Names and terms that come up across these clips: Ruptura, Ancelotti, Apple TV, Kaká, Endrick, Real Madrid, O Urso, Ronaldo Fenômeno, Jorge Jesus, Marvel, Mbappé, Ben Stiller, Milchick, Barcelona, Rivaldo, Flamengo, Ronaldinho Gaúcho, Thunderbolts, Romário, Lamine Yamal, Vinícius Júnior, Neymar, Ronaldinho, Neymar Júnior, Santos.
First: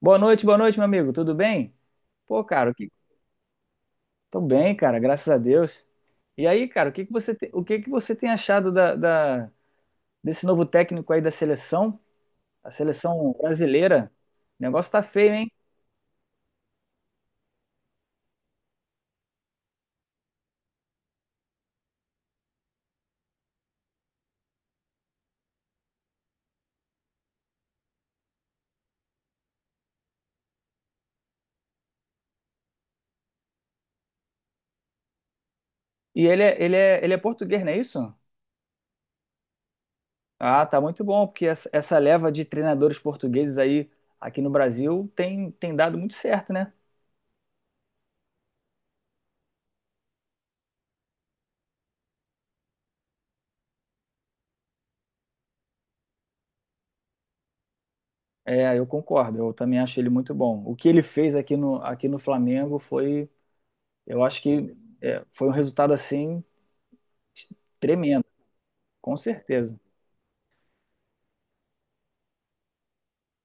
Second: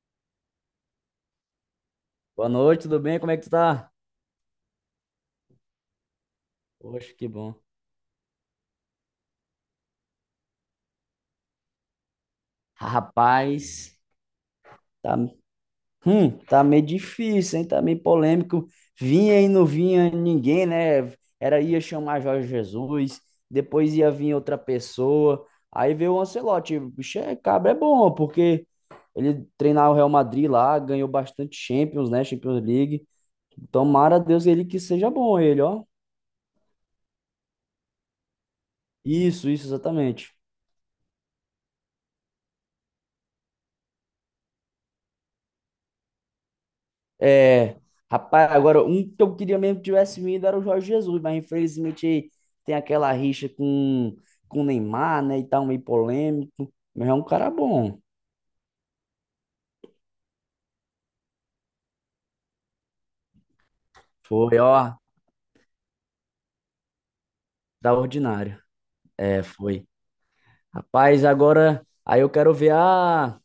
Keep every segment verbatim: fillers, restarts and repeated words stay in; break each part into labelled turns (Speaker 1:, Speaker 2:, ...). Speaker 1: Boa noite, boa noite, meu amigo. Tudo bem? Pô,
Speaker 2: Boa
Speaker 1: cara, o
Speaker 2: noite,
Speaker 1: que...
Speaker 2: tudo bem? Como é que tu tá?
Speaker 1: tô bem, cara, graças a Deus. E aí, cara, o que que
Speaker 2: Poxa, que
Speaker 1: você te-
Speaker 2: bom.
Speaker 1: o que que você tem achado da, da- desse novo técnico aí da seleção, a seleção
Speaker 2: Rapaz,
Speaker 1: brasileira? O negócio tá
Speaker 2: tá,
Speaker 1: feio, hein?
Speaker 2: hum, tá meio difícil, hein? Tá meio polêmico. Vinha e não vinha ninguém, né? Era Ia chamar Jorge Jesus, depois ia vir outra pessoa. Aí veio o Ancelotti. Bicho, é, cabra é bom, porque ele treinava o Real Madrid lá, ganhou bastante Champions, né? Champions League. Tomara a Deus ele que seja bom, ele, ó.
Speaker 1: E ele é, ele é, ele é português, não é isso?
Speaker 2: Isso, isso, exatamente.
Speaker 1: Ah, tá muito bom, porque essa, essa leva de treinadores portugueses aí aqui no Brasil tem, tem dado muito certo, né?
Speaker 2: É, rapaz, agora um que eu queria mesmo que tivesse vindo era o Jorge Jesus, mas infelizmente tem aquela rixa com, com o Neymar, né? E tal, meio polêmico. Mas é um cara bom.
Speaker 1: É, eu concordo, eu também acho ele muito bom. O que ele fez aqui no, aqui no Flamengo foi, eu acho
Speaker 2: Foi,
Speaker 1: que
Speaker 2: ó,
Speaker 1: é, foi um resultado assim
Speaker 2: da
Speaker 1: Tremendo,
Speaker 2: ordinária.
Speaker 1: com
Speaker 2: É,
Speaker 1: certeza.
Speaker 2: foi. Rapaz, agora aí eu quero ver a,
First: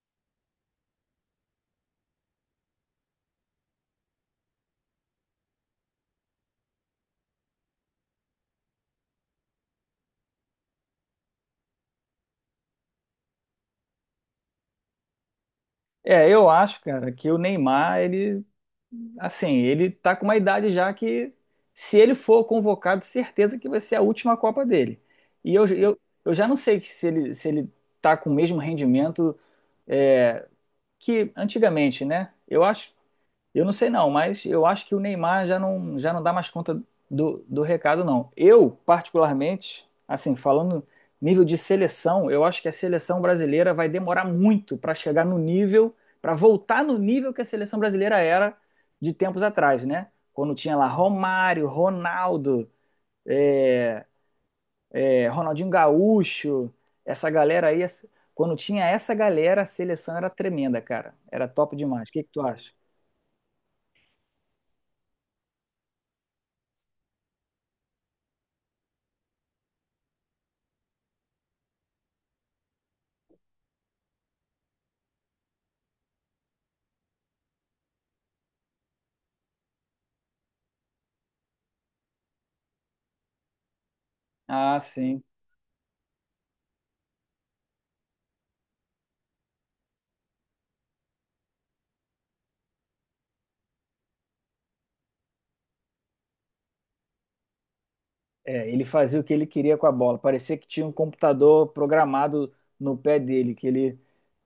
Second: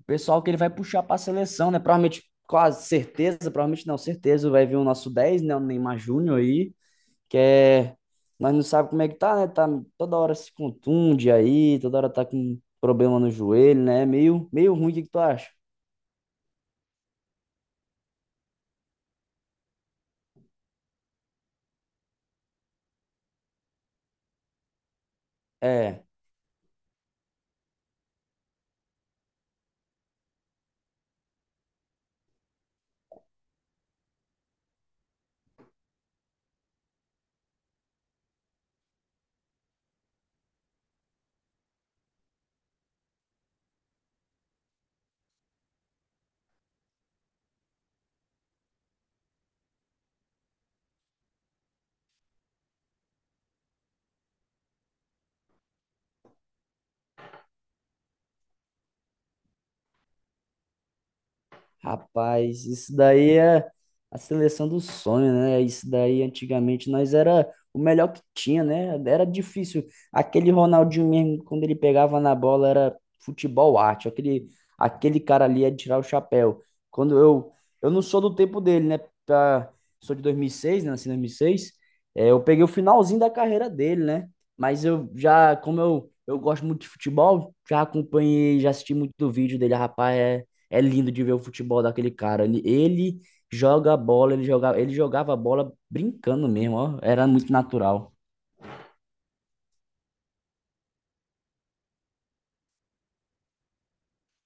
Speaker 2: o pessoal que ele vai puxar pra seleção, né? Provavelmente, quase certeza, provavelmente não, certeza vai vir o nosso dez, né? O Neymar Júnior aí. que é, Nós não sabemos como é que tá, né? Tá toda hora se contunde aí, toda hora tá com problema no joelho, né? Meio, meio ruim, o que que tu acha?
Speaker 1: É, eu acho, cara, que o Neymar, ele, assim, ele tá com uma idade já que, se ele for convocado, certeza que vai ser a última Copa dele. E eu, eu,
Speaker 2: É.
Speaker 1: eu já não sei se ele, se ele tá com o mesmo rendimento é, que antigamente, né? Eu acho, Eu não sei não, mas eu acho que o Neymar já não, já não dá mais conta do, do recado, não. Eu, particularmente, assim, falando nível de seleção, eu acho que a seleção brasileira vai demorar muito para chegar no nível, para voltar no nível que a seleção brasileira era de tempos atrás, né? Quando tinha lá Romário, Ronaldo, é, Ronaldinho Gaúcho, essa galera aí. Quando tinha essa galera, a seleção era tremenda, cara. Era top demais. O que que tu
Speaker 2: Rapaz,
Speaker 1: acha?
Speaker 2: isso daí é a seleção do sonho, né? Isso daí antigamente nós era o melhor que tinha, né? Era difícil. Aquele Ronaldinho mesmo, quando ele pegava na bola, era futebol arte. Aquele, aquele cara ali é de tirar o chapéu. Quando eu, eu não sou do tempo dele, né? Pra- Sou de dois mil e seis, né? Nasci em dois mil e seis. É, eu peguei o finalzinho da carreira dele, né?
Speaker 1: Ah,
Speaker 2: Mas eu
Speaker 1: sim.
Speaker 2: já, como eu, eu gosto muito de futebol, já acompanhei, já assisti muito do vídeo dele, rapaz. é é lindo de ver o futebol daquele cara. Ele, ele joga a bola, ele jogava, ele jogava a bola brincando mesmo, ó. Era muito natural.
Speaker 1: É, ele fazia o que ele queria com a bola. Parecia que tinha um computador programado no pé dele, que ele,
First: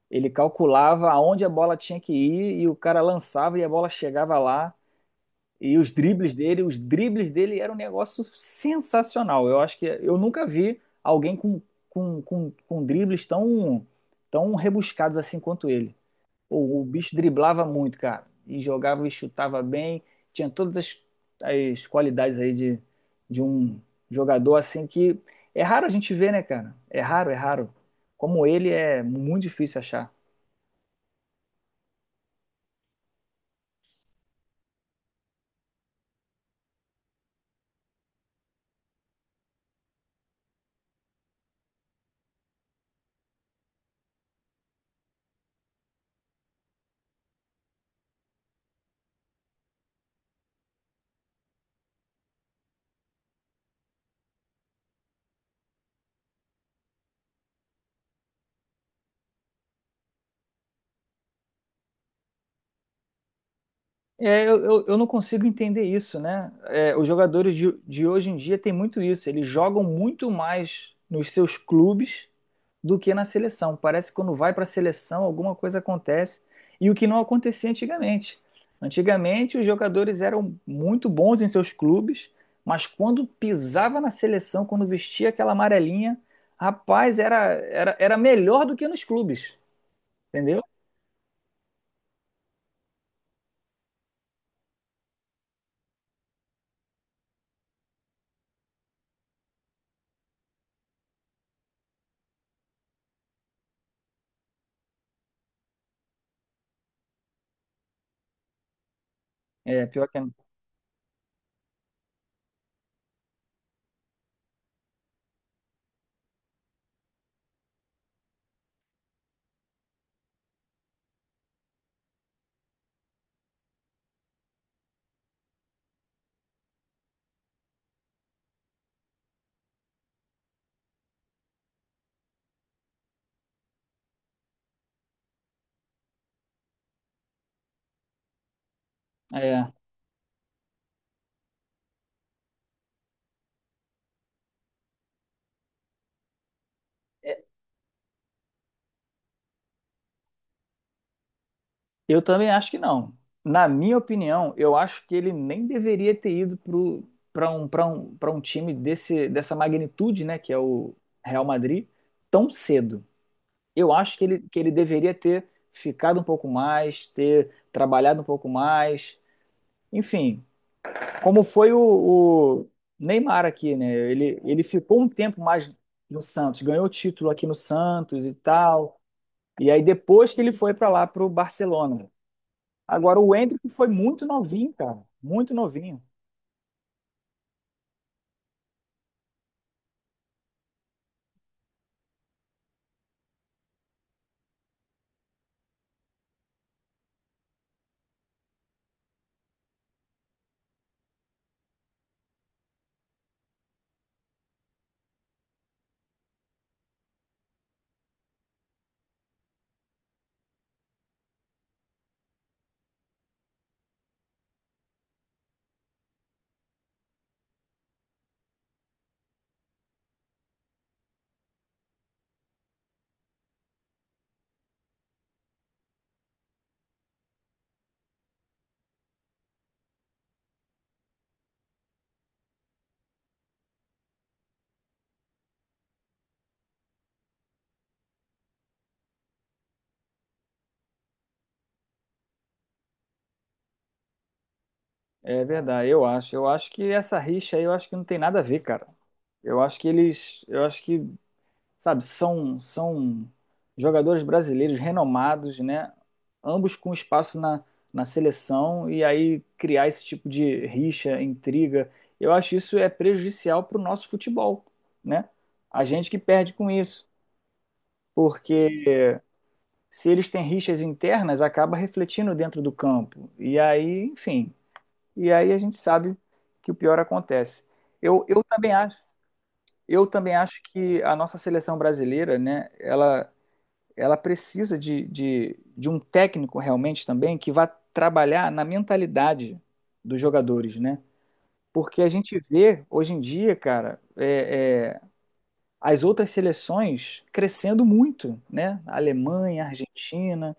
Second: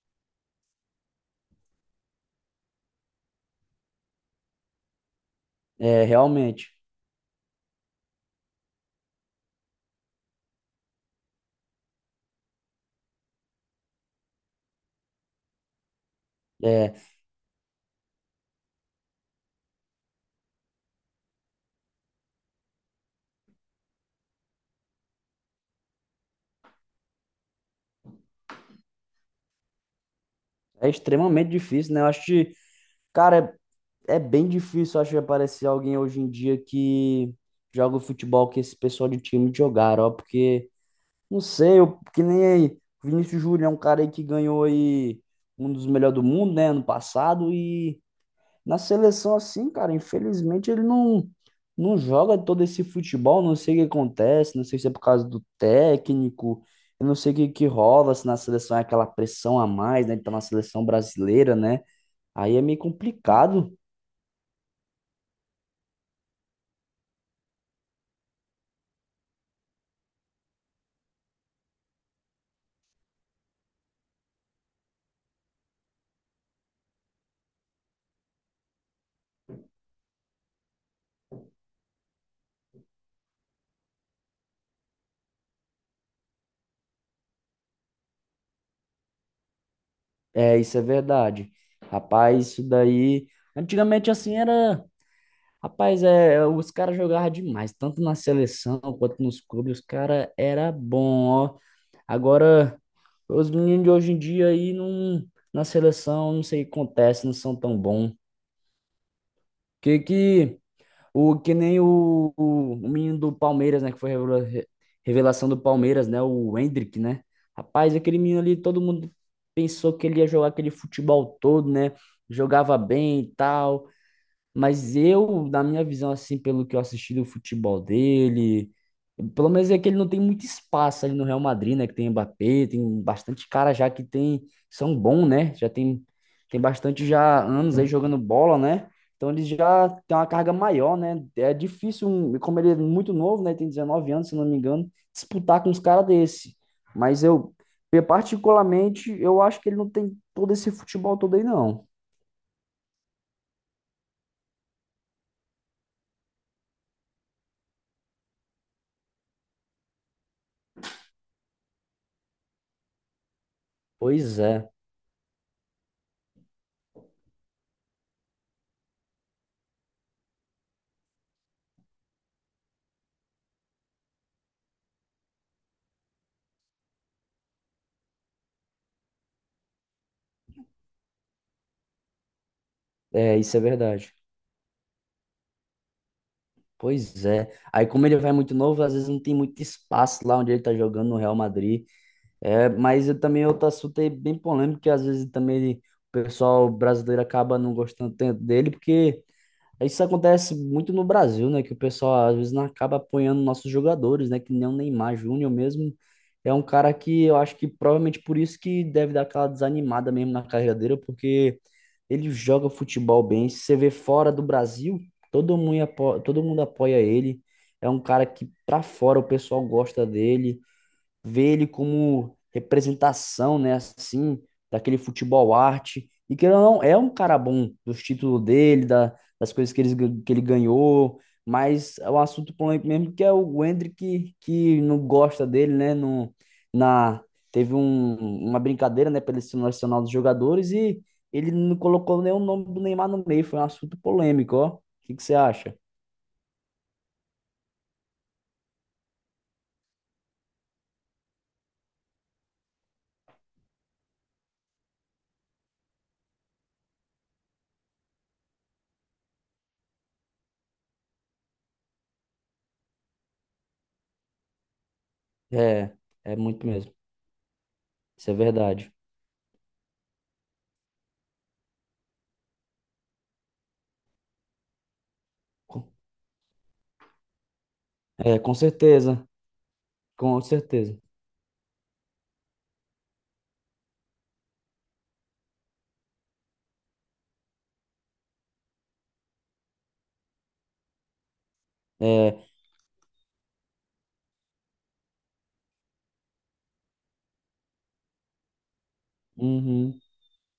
Speaker 1: ele calculava aonde a bola tinha que ir e o cara lançava e a bola chegava lá. E os
Speaker 2: É,
Speaker 1: dribles dele,
Speaker 2: realmente.
Speaker 1: os dribles dele eram um negócio sensacional. Eu acho que eu nunca vi alguém com, com, com, com dribles tão, tão rebuscados assim quanto ele. Pô, o
Speaker 2: É,
Speaker 1: bicho driblava muito, cara. E jogava e chutava bem. Tinha todas as, as qualidades aí de, de um jogador assim que é raro a gente ver, né, cara? É raro, é raro. Como ele é muito difícil achar.
Speaker 2: é extremamente difícil, né? Eu acho que, cara, é, é bem difícil, eu acho, aparecer alguém hoje em dia que joga o futebol que esse pessoal de time jogaram, ó. Porque, não sei, eu, que nem aí. Vinícius Júnior é um cara aí que ganhou aí um dos melhores do mundo, né? Ano passado e na seleção, assim, cara, infelizmente ele não, não joga todo esse futebol, não sei o que acontece, não sei se é por causa do técnico, eu não sei o que, que rola, se na seleção é aquela pressão a mais, né? Ele tá na seleção brasileira, né? Aí é meio complicado.
Speaker 1: É, eu, eu, eu não consigo entender isso, né? É, os jogadores de, de hoje em dia têm muito isso. Eles jogam muito mais nos seus clubes do que na seleção. Parece que quando vai para a seleção, alguma coisa acontece. E o que não acontecia antigamente. Antigamente, os jogadores eram muito bons em seus clubes, mas quando pisava na seleção, quando vestia aquela amarelinha, rapaz, era, era, era melhor do que nos clubes,
Speaker 2: É,
Speaker 1: entendeu?
Speaker 2: isso é verdade. Rapaz, isso daí. Antigamente, assim, era. Rapaz, é, os caras jogavam demais, tanto na seleção quanto nos clubes, os caras era bom, ó. Agora, os meninos de hoje em dia aí não, na seleção, não sei o que acontece, não são tão bons.
Speaker 1: É,
Speaker 2: Que
Speaker 1: pior que é.
Speaker 2: que O que nem o, o, o menino do Palmeiras, né, que foi revela- re- revelação do Palmeiras, né, o Endrick, né? Rapaz, aquele menino ali, todo mundo pensou que ele ia jogar aquele futebol todo, né? Jogava bem e tal. Mas eu, na minha visão, assim, pelo que eu assisti do futebol dele, pelo menos é que ele não tem muito espaço ali no Real Madrid, né? Que tem Mbappé, tem bastante cara já que tem, são bons, né? Já tem, tem bastante já anos aí jogando bola, né? Então ele
Speaker 1: É.
Speaker 2: já tem uma carga maior, né? É difícil, um- como ele é muito novo, né? Tem dezenove anos, se não me engano, disputar com uns caras desse. Mas eu, particularmente, eu acho que ele não tem todo esse futebol todo aí, não.
Speaker 1: Eu também acho que não. Na minha opinião, eu acho que ele nem deveria ter ido para um, para um, para um time desse, dessa magnitude, né, que é o Real Madrid, tão cedo. Eu acho que ele,
Speaker 2: Pois
Speaker 1: que
Speaker 2: é,
Speaker 1: ele deveria ter ficado um pouco mais, ter trabalhado um pouco mais. Enfim, como foi o, o Neymar aqui, né? Ele, ele ficou um tempo mais no Santos, ganhou título aqui no Santos e tal. E aí depois que ele foi para lá para o Barcelona. Agora, o
Speaker 2: é, isso é
Speaker 1: Endrick foi
Speaker 2: verdade.
Speaker 1: muito novinho, cara. Muito novinho.
Speaker 2: Pois é. Aí, como ele vai muito novo, às vezes não tem muito espaço lá onde ele tá jogando no Real Madrid. É, mas eu também outro assunto aí bem polêmico, que às vezes também ele- o pessoal brasileiro acaba não gostando tanto dele, porque isso acontece muito no Brasil, né? Que o pessoal às vezes não acaba apoiando nossos jogadores, né? Que nem o Neymar Júnior mesmo é um cara que eu acho que provavelmente por isso que deve dar aquela desanimada mesmo na carreira dele, porque ele joga futebol bem. Se você vê fora do Brasil, todo mundo apoia, todo mundo apoia ele. É um cara que pra fora o pessoal gosta dele ver ele como representação, né, assim, daquele futebol arte. E que ele não é um cara bom dos títulos dele, da, das coisas que ele, que ele ganhou, mas é um assunto polêmico mesmo, que é o Hendrick que, que não gosta dele, né, no, na, teve um, uma brincadeira, né, pela seleção nacional dos jogadores e ele não colocou nem o nome do Neymar no meio, foi um assunto polêmico, ó. O que que você
Speaker 1: É
Speaker 2: acha?
Speaker 1: verdade, eu acho. Eu acho que essa rixa aí, eu acho que não tem nada a ver, cara. Eu acho que eles, eu acho que, sabe, são são jogadores brasileiros renomados, né? Ambos com espaço na, na seleção e aí criar esse tipo de rixa, intriga, eu acho isso é prejudicial para o nosso futebol, né? A
Speaker 2: É,
Speaker 1: gente que
Speaker 2: é
Speaker 1: perde
Speaker 2: muito
Speaker 1: com
Speaker 2: mesmo.
Speaker 1: isso,
Speaker 2: Isso é
Speaker 1: porque
Speaker 2: verdade.
Speaker 1: se eles têm rixas internas, acaba refletindo dentro do campo. E aí, enfim, e aí a gente sabe que o pior acontece. Eu,
Speaker 2: É,
Speaker 1: eu
Speaker 2: com
Speaker 1: também acho,
Speaker 2: certeza,
Speaker 1: eu também
Speaker 2: com
Speaker 1: acho
Speaker 2: certeza.
Speaker 1: que a nossa seleção brasileira, né, ela, ela precisa de, de, de um técnico realmente também que vá trabalhar na mentalidade dos jogadores, né? Porque a
Speaker 2: É,
Speaker 1: gente vê hoje em dia, cara, é, é, as outras seleções crescendo muito, né? A Alemanha, a
Speaker 2: uhum,
Speaker 1: Argentina,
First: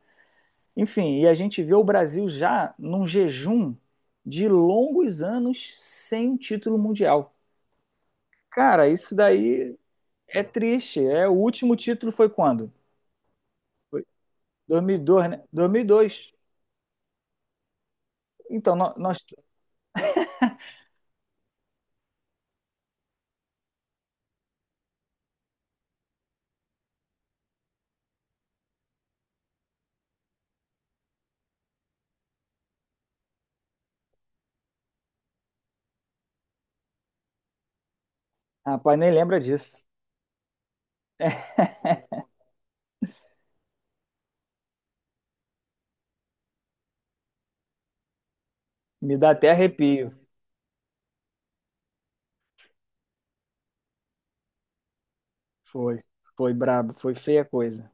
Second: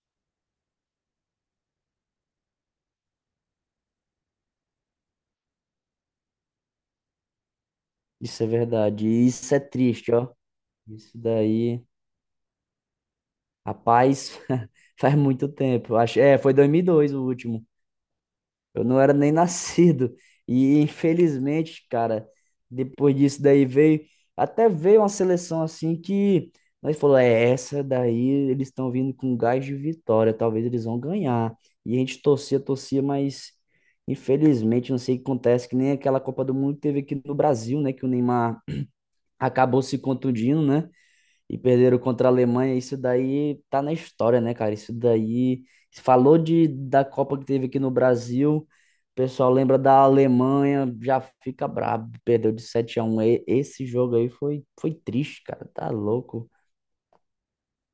Speaker 1: Enfim, e a gente vê o Brasil já num jejum de longos anos sem um título mundial.
Speaker 2: isso é
Speaker 1: Cara,
Speaker 2: verdade.
Speaker 1: isso
Speaker 2: E isso é
Speaker 1: daí
Speaker 2: triste, ó.
Speaker 1: é triste.
Speaker 2: Isso
Speaker 1: É, o último
Speaker 2: daí,
Speaker 1: título foi quando?
Speaker 2: rapaz, faz
Speaker 1: dois mil e dois, né?
Speaker 2: muito tempo. Eu acho,
Speaker 1: dois mil e dois.
Speaker 2: é, foi dois mil e dois o último.
Speaker 1: Então,
Speaker 2: Eu
Speaker 1: nó-
Speaker 2: não era
Speaker 1: nós...
Speaker 2: nem nascido. E infelizmente, cara, depois disso daí veio, até veio uma seleção assim que nós falou, é essa daí, eles estão vindo com gás de vitória, talvez eles vão ganhar. E a gente torcia, torcia, mas infelizmente não sei o que acontece, que nem aquela Copa do Mundo que teve aqui no Brasil, né, que o Neymar
Speaker 1: Rapaz, nem lembra
Speaker 2: acabou
Speaker 1: disso.
Speaker 2: se contundindo, né? E perderam contra a Alemanha. Isso daí tá na história, né, cara? Isso daí. Falou de, da Copa que teve aqui no Brasil. O
Speaker 1: Me dá até
Speaker 2: pessoal lembra da
Speaker 1: arrepio.
Speaker 2: Alemanha, já fica brabo. Perdeu de sete a um. E- Esse jogo aí foi, foi triste, cara. Tá
Speaker 1: Foi,
Speaker 2: louco.
Speaker 1: foi brabo, foi feia a coisa.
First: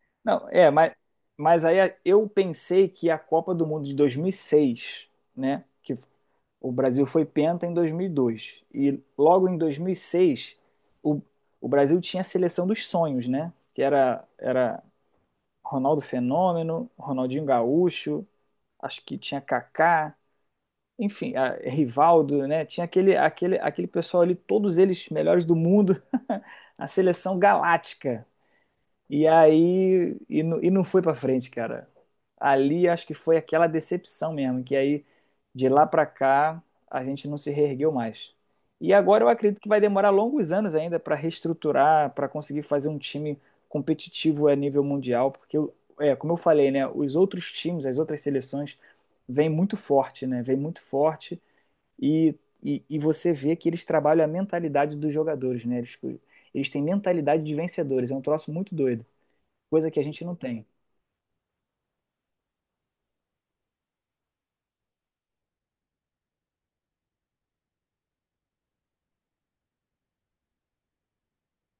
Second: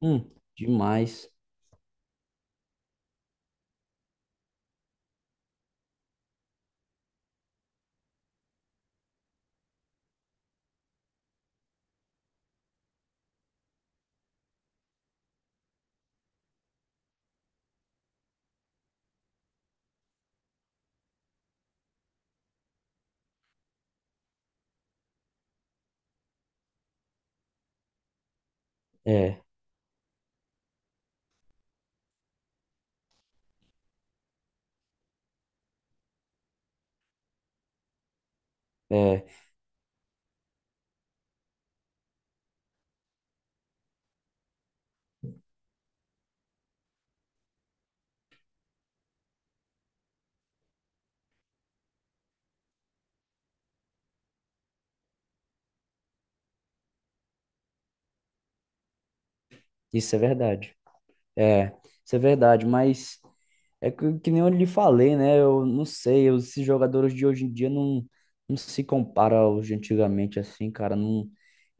Speaker 2: Hum,
Speaker 1: Não, é, mas,
Speaker 2: demais.
Speaker 1: mas aí eu pensei que a Copa do Mundo de dois mil e seis, né? Que O Brasil foi penta em dois mil E dois e logo em dois mil e seis o, o Brasil tinha a seleção dos sonhos, né? Que era, era Ronaldo Fenômeno, Ronaldinho Gaúcho, acho que tinha Kaká, enfim, a, Rivaldo, né? Tinha aquele, aquele, aquele pessoal ali, todos eles melhores do mundo, a seleção galáctica e
Speaker 2: É,
Speaker 1: aí, e, não- e não foi pra frente, cara. Ali acho que foi aquela decepção mesmo, que aí de lá pra cá a gente não se reergueu mais. E agora
Speaker 2: é.
Speaker 1: eu acredito que vai demorar longos anos ainda pra reestruturar, pra conseguir fazer um time competitivo a nível mundial, porque eu- é, como eu falei, né, os outros times, as outras seleções vêm muito forte, né? Vêm muito forte e, e, e você vê que eles trabalham a mentalidade dos jogadores, né? Eles, eles têm mentalidade de vencedores, é um troço muito doido, coisa que a
Speaker 2: Isso é
Speaker 1: gente não tem.
Speaker 2: verdade. É, isso é verdade, mas é que, que nem eu lhe falei, né? Eu não sei, eu- esses jogadores de hoje em dia não, não se compara aos de antigamente, assim, cara. Não,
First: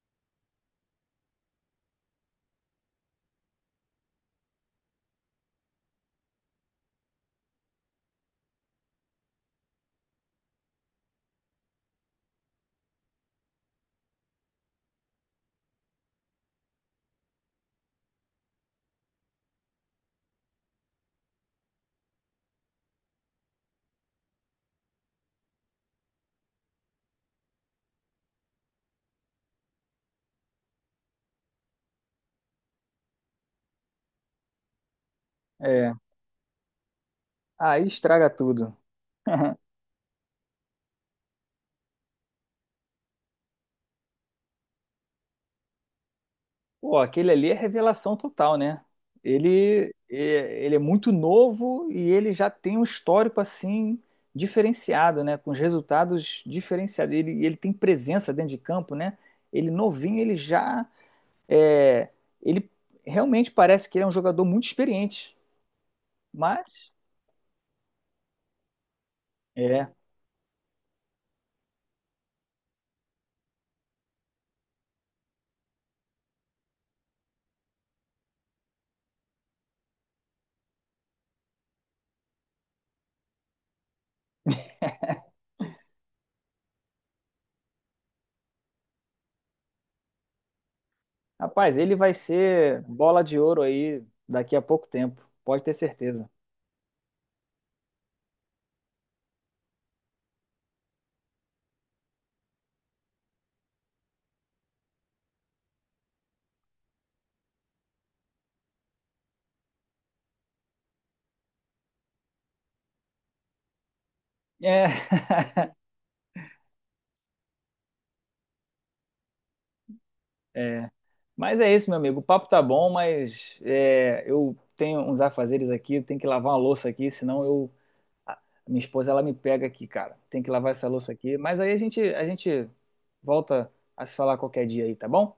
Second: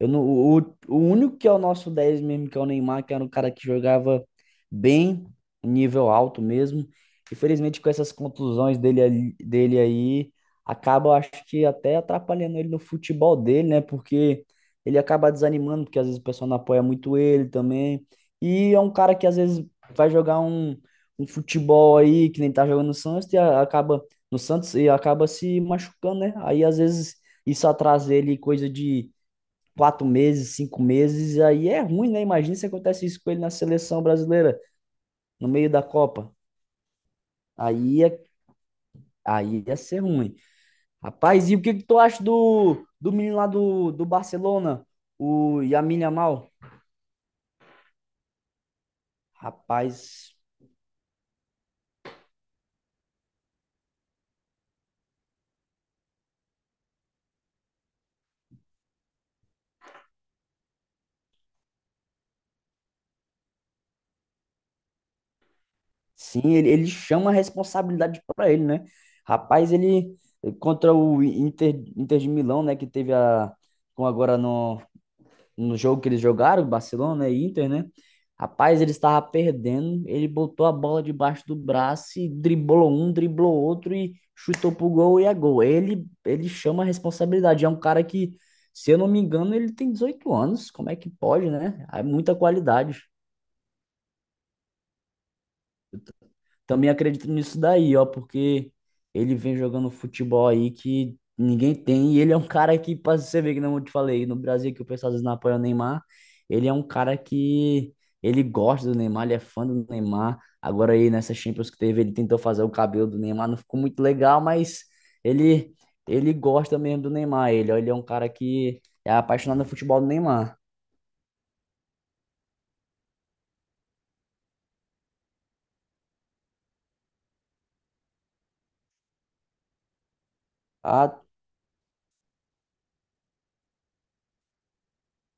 Speaker 2: eu não, o, o único que é o nosso dez mesmo, que é o Neymar, que era um cara que jogava bem, nível alto mesmo. Infelizmente, com essas contusões dele, ali- dele aí, acaba, eu acho que até atrapalhando ele no futebol dele, né? Porque ele acaba desanimando, porque às vezes o pessoal não apoia muito ele também. E é um cara que às vezes vai jogar um, um futebol aí, que nem tá jogando no Santos, e a- acaba no Santos e acaba se machucando, né? Aí às vezes isso atrasa ele coisa de quatro meses, cinco meses, e aí é ruim, né? Imagina se acontece isso com ele na seleção brasileira, no meio da
Speaker 1: É.
Speaker 2: Copa. Aí
Speaker 1: Aí
Speaker 2: ia,
Speaker 1: estraga tudo.
Speaker 2: Aí ia ser ruim. Rapaz, e o que que tu acha do, do menino lá do, do Barcelona, o Lamine Yamal?
Speaker 1: Pô, aquele ali é revelação total, né? Ele,
Speaker 2: Rapaz,
Speaker 1: é- ele é muito novo e ele já tem um histórico assim diferenciado, né? Com os resultados diferenciados. Ele, ele tem presença dentro de campo, né? Ele novinho, ele já é, ele realmente parece que ele é um jogador muito experiente.
Speaker 2: sim, ele, ele
Speaker 1: Mas
Speaker 2: chama a responsabilidade para ele, né? Rapaz,
Speaker 1: é,
Speaker 2: ele eh, contra o Inter, Inter de Milão, né? Que teve a. Com agora no, no jogo que eles jogaram, Barcelona e Inter, né? Rapaz, ele estava perdendo. Ele botou a bola debaixo do braço e driblou um, driblou outro e chutou pro gol e é gol. Ele, ele chama a responsabilidade. É um cara que, se eu não me engano, ele tem dezoito anos. Como é que pode,
Speaker 1: rapaz,
Speaker 2: né?
Speaker 1: ele
Speaker 2: É
Speaker 1: vai
Speaker 2: muita
Speaker 1: ser
Speaker 2: qualidade.
Speaker 1: bola de ouro aí daqui a pouco tempo, pode ter certeza.
Speaker 2: Também acredito nisso daí, ó, porque ele vem jogando futebol aí que ninguém tem. E ele é um cara que, pra você ver que não eu te falei, no Brasil que o pessoal às vezes não apoia o Neymar, ele é um cara que ele gosta do Neymar, ele é fã do Neymar. Agora aí nessa Champions que teve, ele tentou fazer o cabelo do Neymar, não ficou muito legal, mas
Speaker 1: É.
Speaker 2: ele ele gosta mesmo do Neymar, ele, ó, ele é um cara que é apaixonado no futebol do Neymar.
Speaker 1: É. Mas é isso, meu amigo. O papo tá bom, mas é, eu tenho uns afazeres aqui, eu tenho que lavar uma louça aqui, senão eu a minha esposa ela me pega aqui, cara. Tem que lavar essa louça
Speaker 2: Ah,
Speaker 1: aqui. Mas aí a gente a gente volta a se falar qualquer dia aí, tá bom?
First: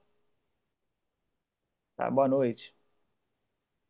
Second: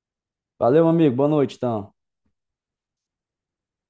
Speaker 2: valeu, amigo, boa noite, então.
Speaker 1: Tá, boa noite.